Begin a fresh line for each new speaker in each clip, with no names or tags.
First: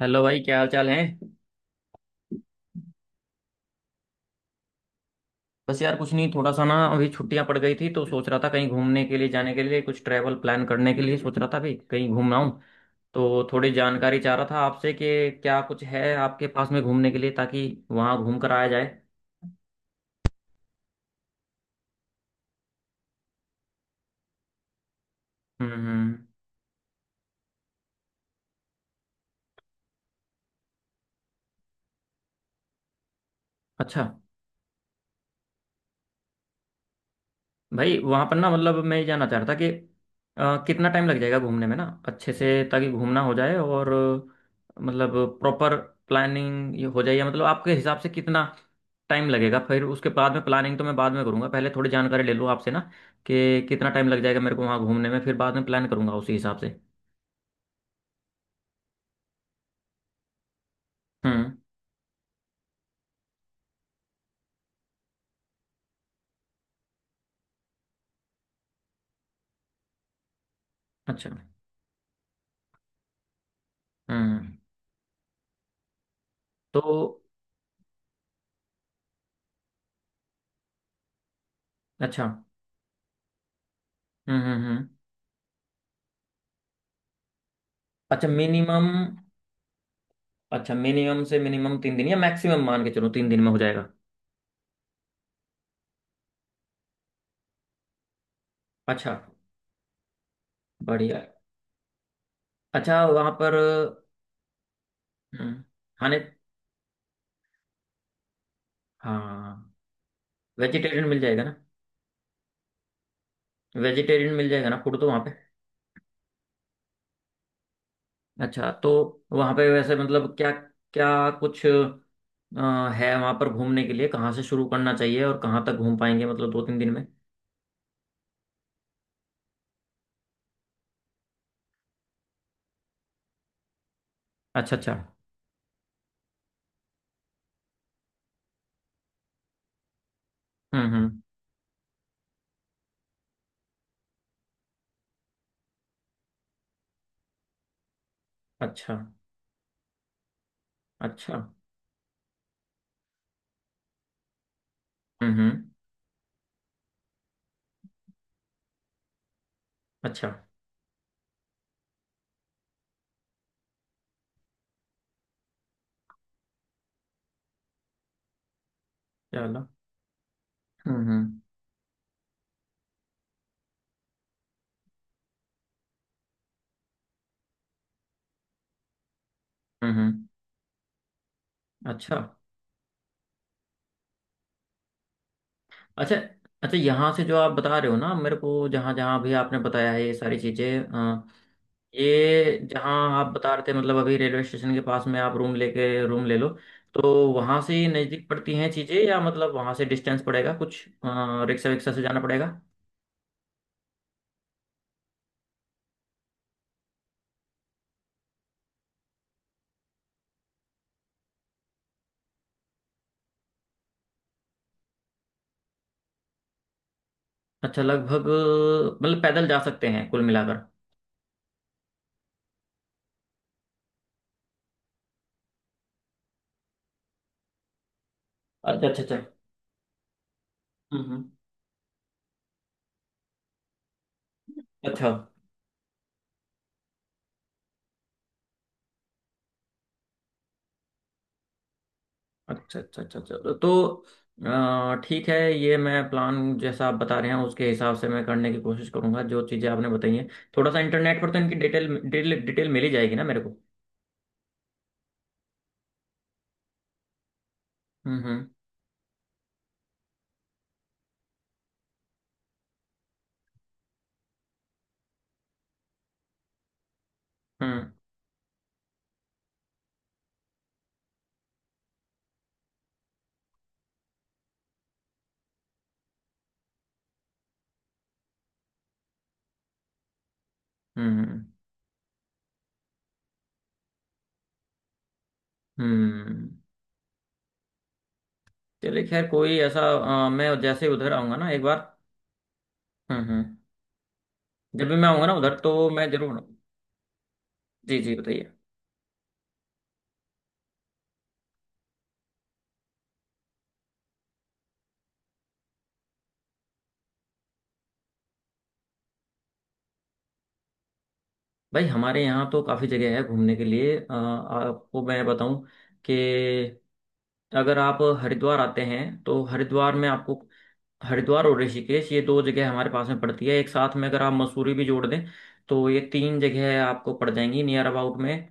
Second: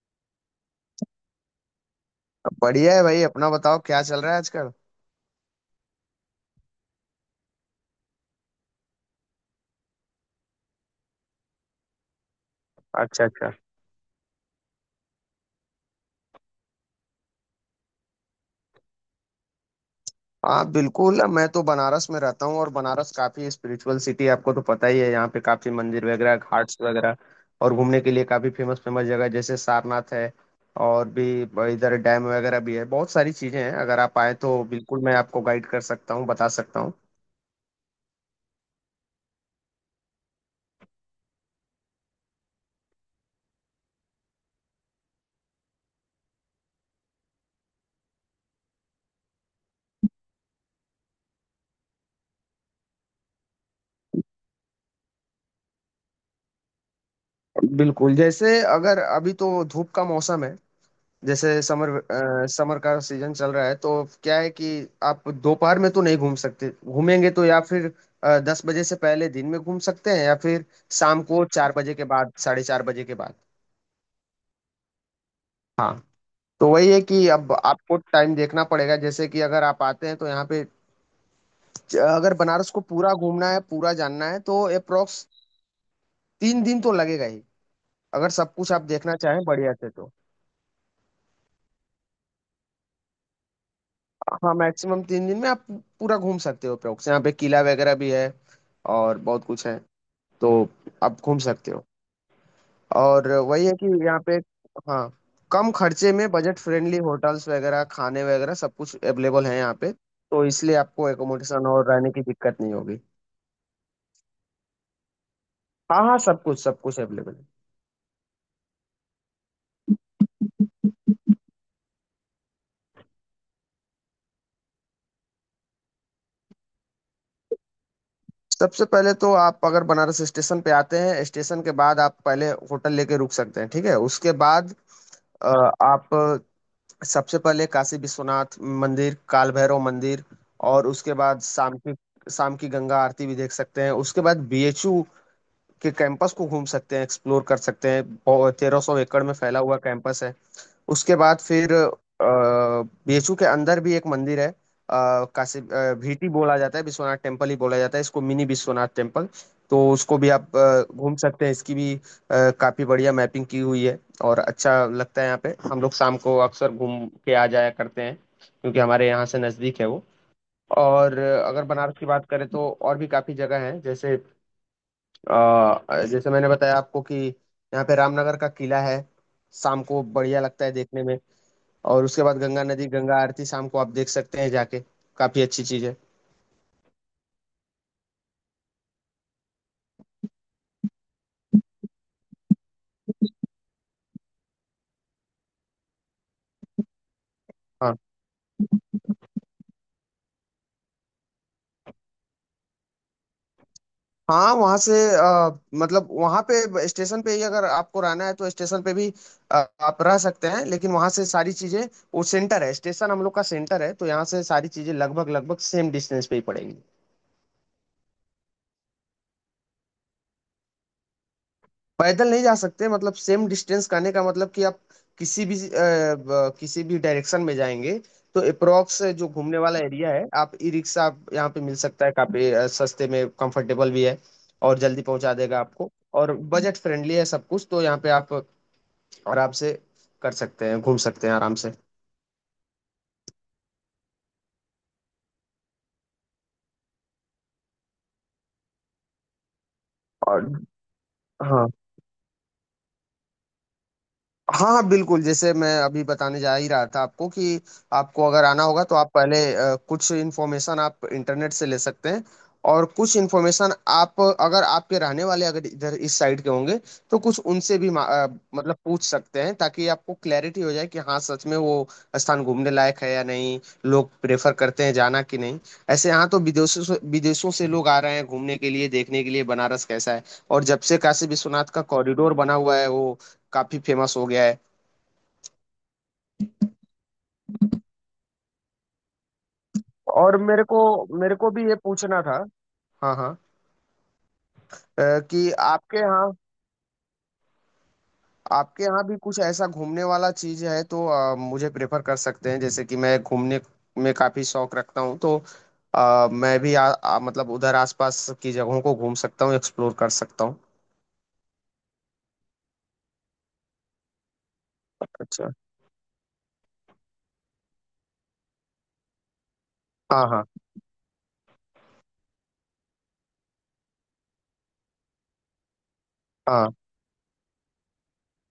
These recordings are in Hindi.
हेलो भाई, क्या हाल चाल है।
बढ़िया है भाई। अपना बताओ क्या चल रहा है आजकल।
बस यार, कुछ नहीं। थोड़ा सा ना, अभी छुट्टियां पड़ गई थी तो सोच रहा था कहीं घूमने के लिए, जाने के लिए, कुछ ट्रैवल प्लान करने के लिए सोच रहा था भाई, कहीं घूमना हूँ।
अच्छा
तो
अच्छा।
थोड़ी जानकारी चाह रहा था आपसे कि क्या कुछ है आपके पास में घूमने के लिए, ताकि वहाँ घूम कर आया जाए।
हाँ बिल्कुल, मैं तो बनारस में रहता हूँ और बनारस काफी स्पिरिचुअल सिटी, आपको तो पता ही है। यहाँ पे काफी मंदिर
हम्म।
वगैरह, घाट्स वगैरह और घूमने के लिए काफी फेमस फेमस जगह जैसे सारनाथ है। और भी इधर डैम वगैरह भी है। बहुत सारी चीजें हैं, अगर
अच्छा।
आप आए तो बिल्कुल मैं आपको गाइड कर सकता हूँ, बता सकता हूँ।
भाई, वहां पर ना, मतलब मैं ये जानना चाह रहा था कि कितना टाइम लग जाएगा घूमने में ना अच्छे से, ताकि घूमना हो जाए। और मतलब प्रॉपर प्लानिंग ये हो जाए, या मतलब आपके हिसाब से कितना टाइम लगेगा। फिर उसके बाद में प्लानिंग तो मैं बाद में करूंगा, पहले थोड़ी जानकारी ले लूँ आपसे ना कि कितना टाइम लग जाएगा मेरे को वहाँ घूमने में, फिर बाद में प्लान करूंगा उसी हिसाब से।
बिल्कुल, जैसे अगर अभी तो धूप का मौसम है,
हम्म।
जैसे समर समर का सीजन चल रहा है तो क्या है कि आप दोपहर में तो नहीं घूम सकते, घूमेंगे तो या फिर 10 बजे से पहले दिन में घूम सकते हैं, या फिर शाम
अच्छा।
को 4 बजे के बाद, 4:30 बजे के बाद।
हम्म।
हाँ। तो
तो
वही है कि अब आपको टाइम देखना पड़ेगा, जैसे कि अगर आप आते हैं तो यहाँ पे
अच्छा।
अगर बनारस को पूरा घूमना है, पूरा जानना है तो
हम्म।
अप्रोक्स 3 दिन तो लगेगा ही,
अच्छा
अगर सब कुछ आप
मिनिमम।
देखना चाहें बढ़िया से तो।
अच्छा, मिनिमम से मिनिमम 3 दिन, या मैक्सिमम मान के चलो 3 दिन में हो जाएगा।
हाँ मैक्सिमम 3 दिन में आप पूरा घूम सकते हो अप्रोक्स। यहाँ पे किला वगैरह भी है
अच्छा।
और बहुत कुछ है, तो आप
बढ़िया।
घूम सकते हो।
अच्छा,
और
वहाँ पर
वही है कि यहाँ पे, हाँ,
हम्म,
कम खर्चे
खाने,
में बजट फ्रेंडली होटल्स वगैरह, खाने वगैरह सब कुछ अवेलेबल है
हाँ,
यहाँ पे। तो इसलिए
वेजिटेरियन
आपको
मिल जाएगा ना।
एकोमोडेशन और रहने की दिक्कत नहीं होगी।
वेजिटेरियन मिल जाएगा ना फूड तो वहाँ पे।
हाँ हाँ, सब कुछ अवेलेबल है।
अच्छा। तो वहाँ पे वैसे मतलब क्या, क्या कुछ है वहाँ पर घूमने के लिए, कहाँ से शुरू करना चाहिए और कहाँ तक घूम पाएंगे, मतलब 2-3 दिन में।
सबसे पहले तो आप अगर बनारस स्टेशन पे आते हैं, स्टेशन के बाद आप पहले होटल लेके रुक सकते हैं, ठीक है। उसके बाद
अच्छा अच्छा।
आप सबसे पहले काशी विश्वनाथ मंदिर, काल भैरव मंदिर, और उसके
हम्म।
बाद शाम की गंगा आरती भी देख सकते हैं। उसके बाद बीएचयू के कैंपस को घूम सकते हैं, एक्सप्लोर कर सकते हैं। तेरह
अच्छा
सौ एकड़ में फैला हुआ कैंपस है। उसके
अच्छा।
बाद फिर बीएचयू के अंदर भी एक मंदिर है, काशी
हम्म।
भीटी बोला जाता है, विश्वनाथ टेम्पल ही बोला जाता है इसको, मिनी विश्वनाथ टेम्पल। तो उसको भी
अच्छा।
आप घूम सकते हैं, इसकी भी काफी बढ़िया मैपिंग की हुई है और अच्छा लगता है। यहाँ पे हम लोग शाम को अक्सर घूम के आ जाया करते हैं, क्योंकि हमारे यहाँ से
चलो।
नज़दीक है वो।
हम्म
और
हम्म
अगर बनारस की बात करें तो और भी काफी जगह है, जैसे अ, जैसे मैंने बताया आपको कि यहाँ पे रामनगर का किला है, शाम
हम्म
को
हम्म।
बढ़िया लगता है देखने में। और
अच्छा
उसके बाद गंगा नदी, गंगा आरती शाम को आप देख सकते हैं जाके, काफी अच्छी चीज है।
अच्छा अच्छा, यहाँ से जो आप बता रहे हो ना मेरे को, जहाँ जहाँ भी आपने बताया है ये सारी चीज़ें, ये जहाँ आप बता रहे थे, मतलब अभी रेलवे स्टेशन के पास में आप रूम लेके, रूम ले लो, तो वहाँ से ही
हाँ
नज़दीक पड़ती हैं चीज़ें, या मतलब वहाँ से डिस्टेंस पड़ेगा कुछ, रिक्शा विक्शा से जाना पड़ेगा।
हाँ, वहाँ से मतलब वहाँ पे स्टेशन पे ही अगर आपको रहना है तो स्टेशन पे भी अ, आप रह सकते हैं, लेकिन वहाँ से सारी चीजें, वो सेंटर है, स्टेशन हम लोग का सेंटर है, तो यहाँ से सारी चीजें लगभग लगभग सेम डिस्टेंस पे ही पड़ेगी।
अच्छा, लगभग, मतलब पैदल जा सकते हैं कुल मिलाकर।
पैदल नहीं जा सकते, मतलब सेम डिस्टेंस करने का मतलब कि आप किसी भी किसी भी डायरेक्शन में जाएंगे तो
अच्छा अच्छा
अप्रोक्स
अच्छा।
जो घूमने वाला एरिया है। आप ई रिक्शा आप
हम्म।
यहाँ पे मिल सकता है, काफी सस्ते में, कंफर्टेबल भी है और जल्दी
अच्छा
पहुंचा देगा आपको, और बजट फ्रेंडली है सब कुछ। तो यहाँ पे आप आराम से कर सकते हैं, घूम सकते हैं आराम से।
अच्छा अच्छा अच्छा अच्छा। तो, ठीक है, ये मैं प्लान जैसा आप बता रहे हैं उसके हिसाब से मैं करने की कोशिश करूंगा, जो चीज़ें आपने बताई हैं।
और
थोड़ा सा इंटरनेट पर तो इनकी
हाँ
डिटेल डिटेल डिटेल मिल ही जाएगी ना मेरे को।
हाँ हाँ बिल्कुल, जैसे मैं अभी बताने जा ही रहा था आपको, कि
हम्म
आपको अगर
हम्म
आना होगा तो आप पहले कुछ इन्फॉर्मेशन आप इंटरनेट से ले सकते हैं, और कुछ इन्फॉर्मेशन आप, अगर आपके रहने वाले अगर इधर इस साइड के होंगे तो कुछ उनसे भी
हम्म
मतलब पूछ सकते हैं, ताकि आपको क्लैरिटी हो जाए कि हाँ सच में वो स्थान घूमने लायक है या नहीं, लोग प्रेफर करते हैं जाना कि नहीं। ऐसे यहाँ तो विदेशों से लोग आ रहे हैं घूमने के लिए, देखने के लिए बनारस कैसा है। और जब से
हम्म
काशी
हम्म।
विश्वनाथ का कॉरिडोर बना हुआ है, वो काफी फेमस हो गया है।
हम्म। चलिए, खैर, कोई ऐसा,
और
मैं
मेरे को
जैसे उधर
मेरे
आऊंगा ना
को
एक
भी ये
बार।
पूछना था। हाँ हाँ,
हम्म। जब भी
अ,
मैं आऊंगा ना
कि
उधर तो
आपके
मैं जरूर।
यहाँ,
जी जी, बताइए।
आपके यहाँ भी कुछ ऐसा घूमने वाला चीज है तो मुझे प्रेफर कर सकते हैं, जैसे कि मैं घूमने में काफी शौक रखता हूँ तो मैं भी आ, आ, मतलब उधर आसपास की जगहों को घूम सकता हूँ, एक्सप्लोर कर सकता हूँ।
भाई, हमारे यहाँ तो काफ़ी जगह है घूमने के लिए, आपको मैं
अच्छा।
बताऊं कि अगर आप हरिद्वार आते हैं तो हरिद्वार में
हाँ
आपको,
हाँ
हरिद्वार और ऋषिकेश, ये दो जगह हमारे पास में पड़ती है। एक साथ में अगर आप मसूरी भी जोड़ दें, तो ये तीन
हाँ
जगह आपको पड़ जाएंगी नियर अबाउट में।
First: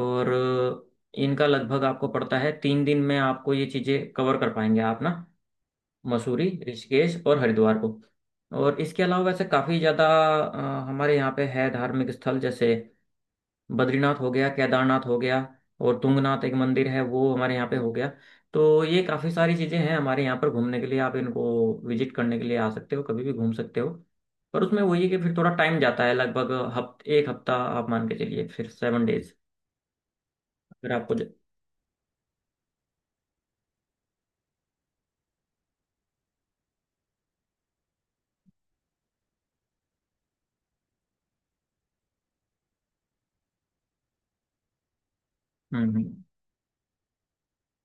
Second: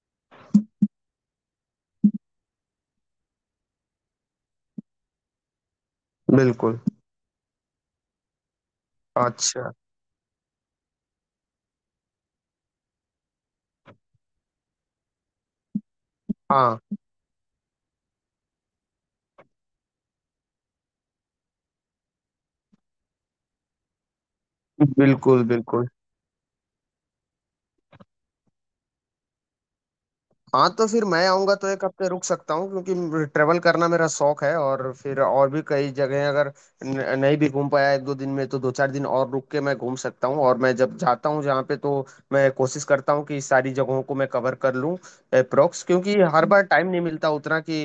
और इनका लगभग आपको पड़ता है 3 दिन में, आपको ये चीज़ें कवर कर पाएंगे आप ना, मसूरी,
बिल्कुल।
ऋषिकेश और हरिद्वार को। और इसके अलावा वैसे
अच्छा।
काफ़ी ज़्यादा हमारे यहाँ पे है धार्मिक स्थल, जैसे बद्रीनाथ हो गया, केदारनाथ हो गया, और तुंगनाथ एक
हाँ
मंदिर है वो हमारे यहाँ पे हो गया। तो ये काफ़ी सारी चीज़ें हैं हमारे यहाँ पर घूमने के लिए, आप इनको विजिट करने के लिए आ सकते हो, कभी भी घूम सकते हो। पर उसमें वही है कि फिर
बिल्कुल
थोड़ा टाइम
बिल्कुल।
जाता है, लगभग हफ्ते, एक हफ्ता आप मान के चलिए, फिर 7 डेज।
हाँ, तो
अगर
फिर
आपको
मैं
ज-।
आऊंगा तो एक हफ्ते रुक सकता हूँ, क्योंकि ट्रेवल करना मेरा शौक है। और फिर और भी कई जगह, अगर नहीं भी घूम पाया एक दो दिन में तो दो चार दिन और रुक के मैं घूम सकता हूँ। और मैं जब जाता हूँ जहाँ पे, तो मैं कोशिश करता हूँ कि सारी जगहों को मैं कवर कर लूँ अप्रोक्स, क्योंकि
हम्म।
हर बार टाइम नहीं मिलता उतना कि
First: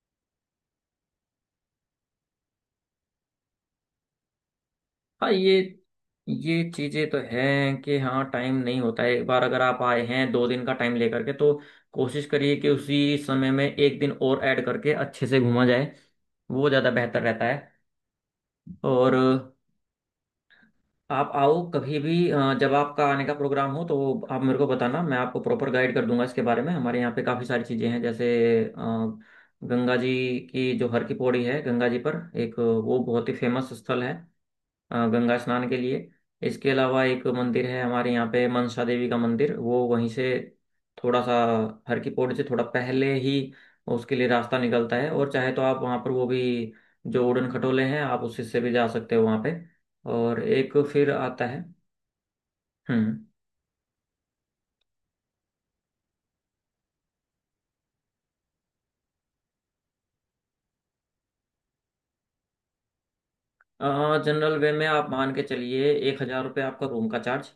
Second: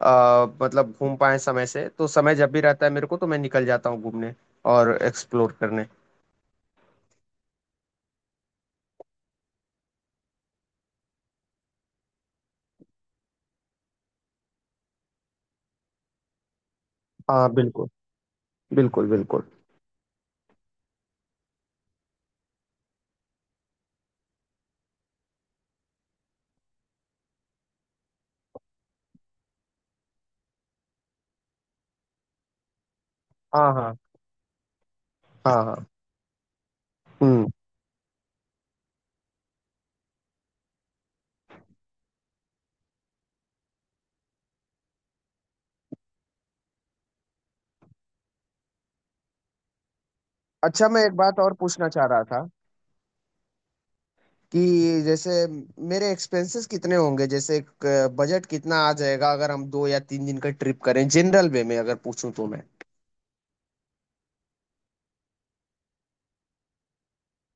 मतलब घूम पाए समय से। तो समय जब भी रहता है मेरे को तो मैं निकल जाता हूँ घूमने और
हाँ,
एक्सप्लोर
ये
करने।
ये चीजें तो हैं कि हाँ टाइम नहीं होता है। एक बार अगर आप आए हैं 2 दिन का टाइम लेकर के, तो कोशिश करिए कि उसी समय में एक दिन और ऐड करके अच्छे से घूमा जाए, वो ज़्यादा बेहतर रहता
हाँ
है।
बिल्कुल बिल्कुल
और
बिल्कुल।
आप आओ कभी भी, जब आपका आने का प्रोग्राम हो तो आप मेरे को बताना, मैं आपको प्रॉपर गाइड कर दूंगा इसके बारे में। हमारे यहाँ पे काफ़ी सारी चीज़ें हैं, जैसे अ, गंगा जी की जो हर की पौड़ी है, गंगा जी पर एक वो बहुत ही फेमस
हाँ हाँ
स्थल है गंगा
हाँ
स्नान के
हाँ।
लिए। इसके अलावा एक
हम्म।
मंदिर है हमारे यहाँ पे, मनसा देवी का मंदिर, वो वहीं से थोड़ा सा, हर की पौड़ी से थोड़ा पहले ही उसके लिए रास्ता निकलता है, और चाहे तो आप वहाँ पर वो भी, जो उड़न खटोले हैं, आप उससे से भी जा सकते हो वहाँ पे। और एक
अच्छा मैं
फिर
एक बात
आता
और
है।
पूछना चाह रहा था,
हम्म।
कि जैसे मेरे एक्सपेंसेस कितने होंगे, जैसे बजट कितना आ जाएगा, अगर हम 2 या 3 दिन का ट्रिप करें, जनरल वे में अगर पूछूं तो मैं।
जनरल वे में आप मान के चलिए 1,000 रुपये आपका रूम का चार्ज,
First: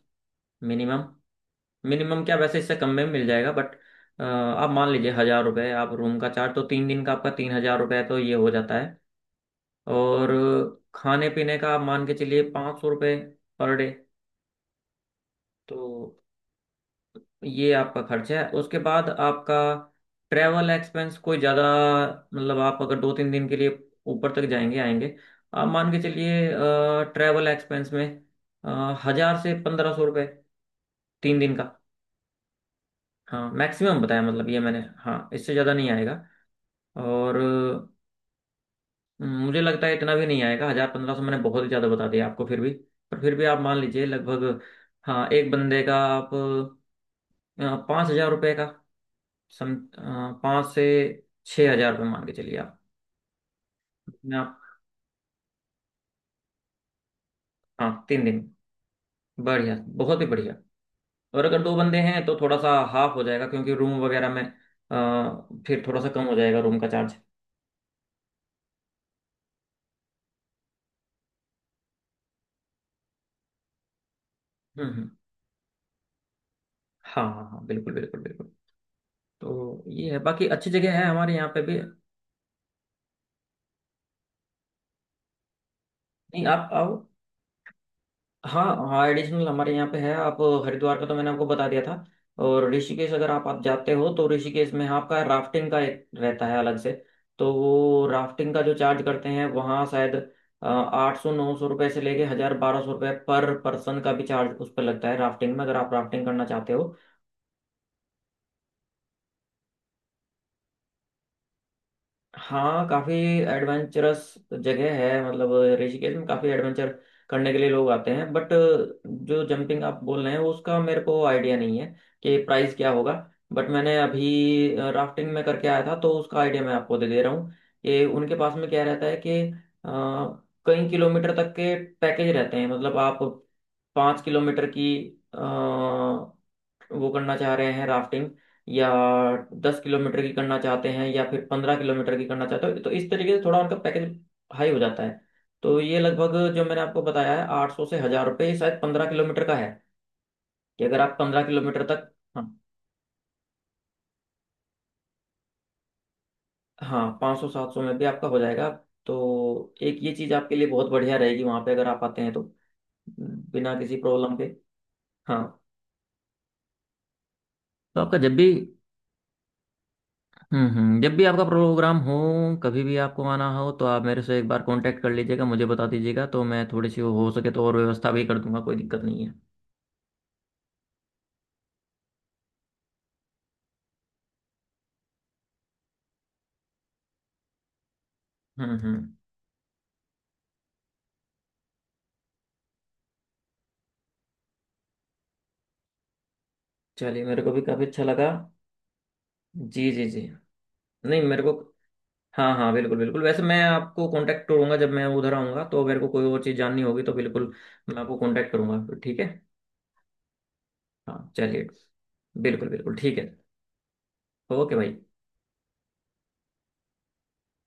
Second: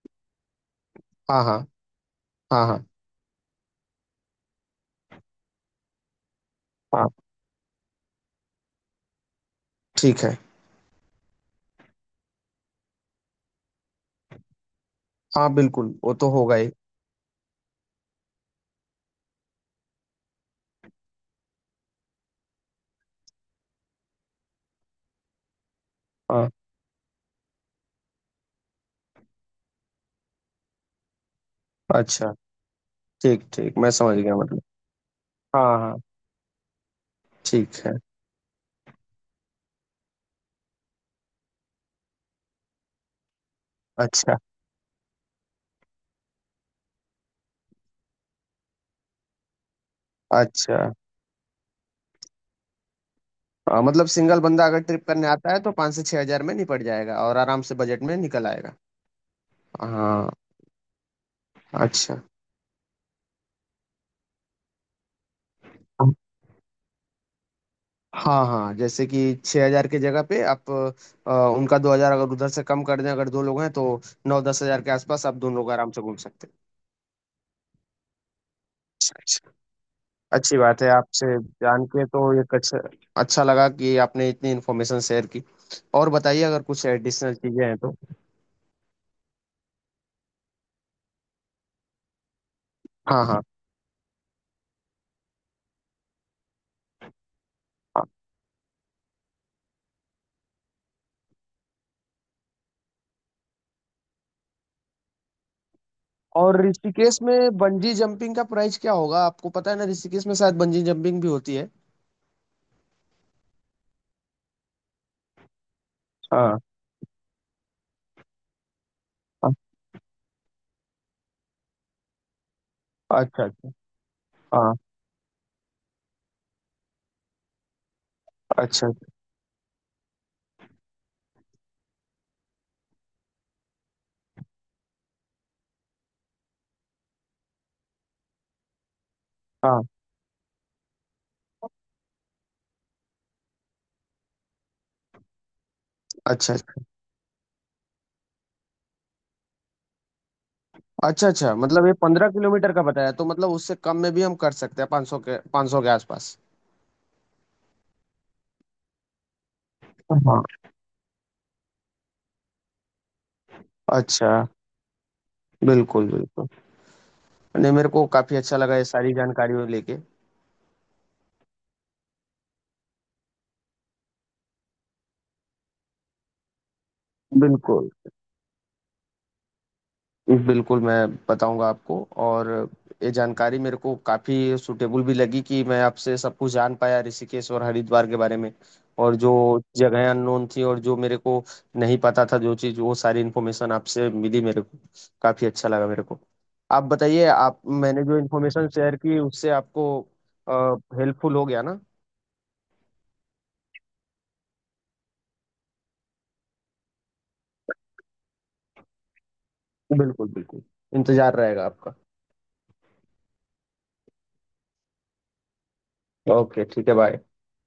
मिनिमम।
हाँ हाँ
मिनिमम क्या, वैसे
हाँ
इससे
हाँ
कम में मिल जाएगा, बट आप मान लीजिए 1,000 रुपये आप रूम का चार्ज, तो 3 दिन
हाँ।
का आपका 3,000 रुपये तो ये हो जाता है।
ठीक
और
है।
खाने पीने का आप मान के चलिए 500 रुपये पर डे,
हाँ
तो
बिल्कुल वो तो होगा ही।
ये आपका खर्च है। उसके बाद आपका ट्रैवल एक्सपेंस कोई ज़्यादा, मतलब आप अगर 2-3 दिन के लिए ऊपर तक जाएंगे आएंगे, आप मान के चलिए
हाँ।
ट्रैवल एक्सपेंस में 1,000 से 1,500 रुपये, 3 दिन का।
अच्छा ठीक
हाँ
ठीक, मैं
मैक्सिमम
समझ
बताया
गया
मतलब ये
मतलब।
मैंने, हाँ इससे ज़्यादा
हाँ
नहीं
हाँ।
आएगा। और
ठीक है।
मुझे लगता है इतना भी नहीं आएगा, 1,000 1,500 मैंने बहुत ही ज्यादा बता दिया आपको, फिर भी, पर फिर भी आप मान लीजिए
अच्छा
लगभग, हाँ, एक बंदे का आप 5,000 रुपये का सम, पाँच
अच्छा।
से छः हजार रुपये मान के चलिए आप
हाँ, मतलब
अपने
सिंगल
आप।
बंदा अगर ट्रिप करने आता है तो 5 से 6 हजार में निपट जाएगा और आराम से
हाँ
बजट में
3 दिन।
निकल आएगा।
बढ़िया, बहुत ही
हाँ।
बढ़िया। और अगर दो बंदे
अच्छा।
हैं तो थोड़ा सा हाफ हो जाएगा क्योंकि रूम वगैरह में, फिर थोड़ा सा कम हो जाएगा रूम का चार्ज।
हाँ हाँ, जैसे कि 6 हजार की जगह पे आप उनका 2 हजार अगर उधर से कम कर दें, अगर दो लोग हैं तो 9-10 हजार के
हम्म।
आसपास आप दोनों लोग आराम से घूम सकते हैं।
हाँ हाँ हाँ, बिल्कुल बिल्कुल बिल्कुल।
अच्छा।
तो ये है, बाकी
अच्छी
अच्छी
बात है
जगह है
आपसे
हमारे यहाँ पे भी।
जान के, तो ये अच्छा, अच्छा लगा कि आपने इतनी इन्फॉर्मेशन शेयर की। और बताइए
नहीं,
अगर
आप
कुछ
आओ।
एडिशनल चीजें हैं तो।
हाँ हाँ, एडिशनल हमारे यहाँ पे है आप। हरिद्वार का तो मैंने आपको बता दिया था। और ऋषिकेश
हाँ
अगर
हाँ
आप जाते हो तो ऋषिकेश में, हाँ, आपका राफ्टिंग का एक रहता है अलग से। तो
हाँ।
वो राफ्टिंग का जो चार्ज करते हैं वहाँ शायद 800 900 रुपये से लेके 1,000 1,200 रुपये पर पर्सन का भी चार्ज उस पर लगता है राफ्टिंग में, अगर आप राफ्टिंग करना
और
चाहते हो।
ऋषिकेश में बंजी जंपिंग का प्राइस क्या होगा, आपको पता है ना, ऋषिकेश में शायद बंजी जंपिंग भी होती है।
हाँ, काफी एडवेंचरस जगह है, मतलब ऋषिकेश में काफी
हाँ
एडवेंचर करने के लिए लोग आते हैं। बट जो
हाँ,
जंपिंग आप बोल रहे हैं उसका मेरे को आइडिया नहीं है कि प्राइस क्या होगा।
अच्छा
बट
अच्छा।
मैंने
हाँ।
अभी राफ्टिंग में करके आया था, तो उसका आइडिया मैं आपको दे दे रहा हूँ कि उनके पास में क्या
अच्छा।
रहता है कि अ, कई किलोमीटर तक के पैकेज रहते हैं। मतलब आप 5 किलोमीटर की वो करना चाह रहे हैं राफ्टिंग, या दस
हाँ।
किलोमीटर की करना चाहते हैं, या फिर 15 किलोमीटर की करना चाहते हो, तो इस तरीके से थोड़ा उनका पैकेज हाई हो जाता है। तो ये लगभग
अच्छा
जो मैंने आपको बताया है, 800 से 1,000 रुपये, ये शायद 15 किलोमीटर का है, कि अगर आप
अच्छा
पंद्रह
अच्छा,
किलोमीटर
मतलब ये
तक।
पंद्रह
हाँ
किलोमीटर का बताया, तो मतलब उससे कम में भी हम कर सकते हैं, 500 के, 500 के आसपास।
हाँ, 500 700 में भी आपका हो जाएगा। तो एक ये चीज़
हाँ।
आपके लिए बहुत बढ़िया रहेगी वहाँ पे, अगर आप आते हैं तो, बिना किसी
अच्छा।
प्रॉब्लम के। हाँ।
बिल्कुल बिल्कुल। नहीं मेरे
तो
को
आपका जब
काफी
भी,
अच्छा लगा ये सारी जानकारी लेके।
जब भी आपका प्रोग्राम हो, कभी भी आपको आना हो तो आप मेरे से एक बार कांटेक्ट कर लीजिएगा, मुझे बता दीजिएगा, तो मैं थोड़ी सी हो सके तो और
बिल्कुल
व्यवस्था भी कर दूंगा, कोई दिक्कत नहीं है।
बिल्कुल, मैं बताऊँगा आपको। और ये जानकारी मेरे को काफ़ी सूटेबल भी लगी, कि मैं आपसे सब कुछ जान पाया, ऋषिकेश और हरिद्वार के बारे में।
हम्म।
और जो जगहें अननोन थी और जो मेरे को नहीं पता था जो चीज़, वो सारी इन्फॉर्मेशन आपसे मिली मेरे को, काफ़ी अच्छा लगा मेरे को। आप
चलिए,
बताइए,
मेरे को भी
आप,
काफ़ी
मैंने
अच्छा
जो
लगा।
इन्फॉर्मेशन शेयर की उससे
जी
आपको
जी जी। नहीं,
हेल्पफुल
मेरे
हो
को,
गया ना?
हाँ हाँ बिल्कुल बिल्कुल, वैसे मैं आपको कांटेक्ट करूंगा जब मैं उधर आऊंगा, तो मेरे को कोई और चीज़ जाननी होगी तो बिल्कुल मैं आपको कांटेक्ट करूंगा। ठीक है।
बिल्कुल, बिल्कुल।
हाँ
इंतज़ार रहेगा
चलिए,
आपका।
बिल्कुल बिल्कुल, ठीक है। ओके भाई।
ओके, ठीक है, बाय।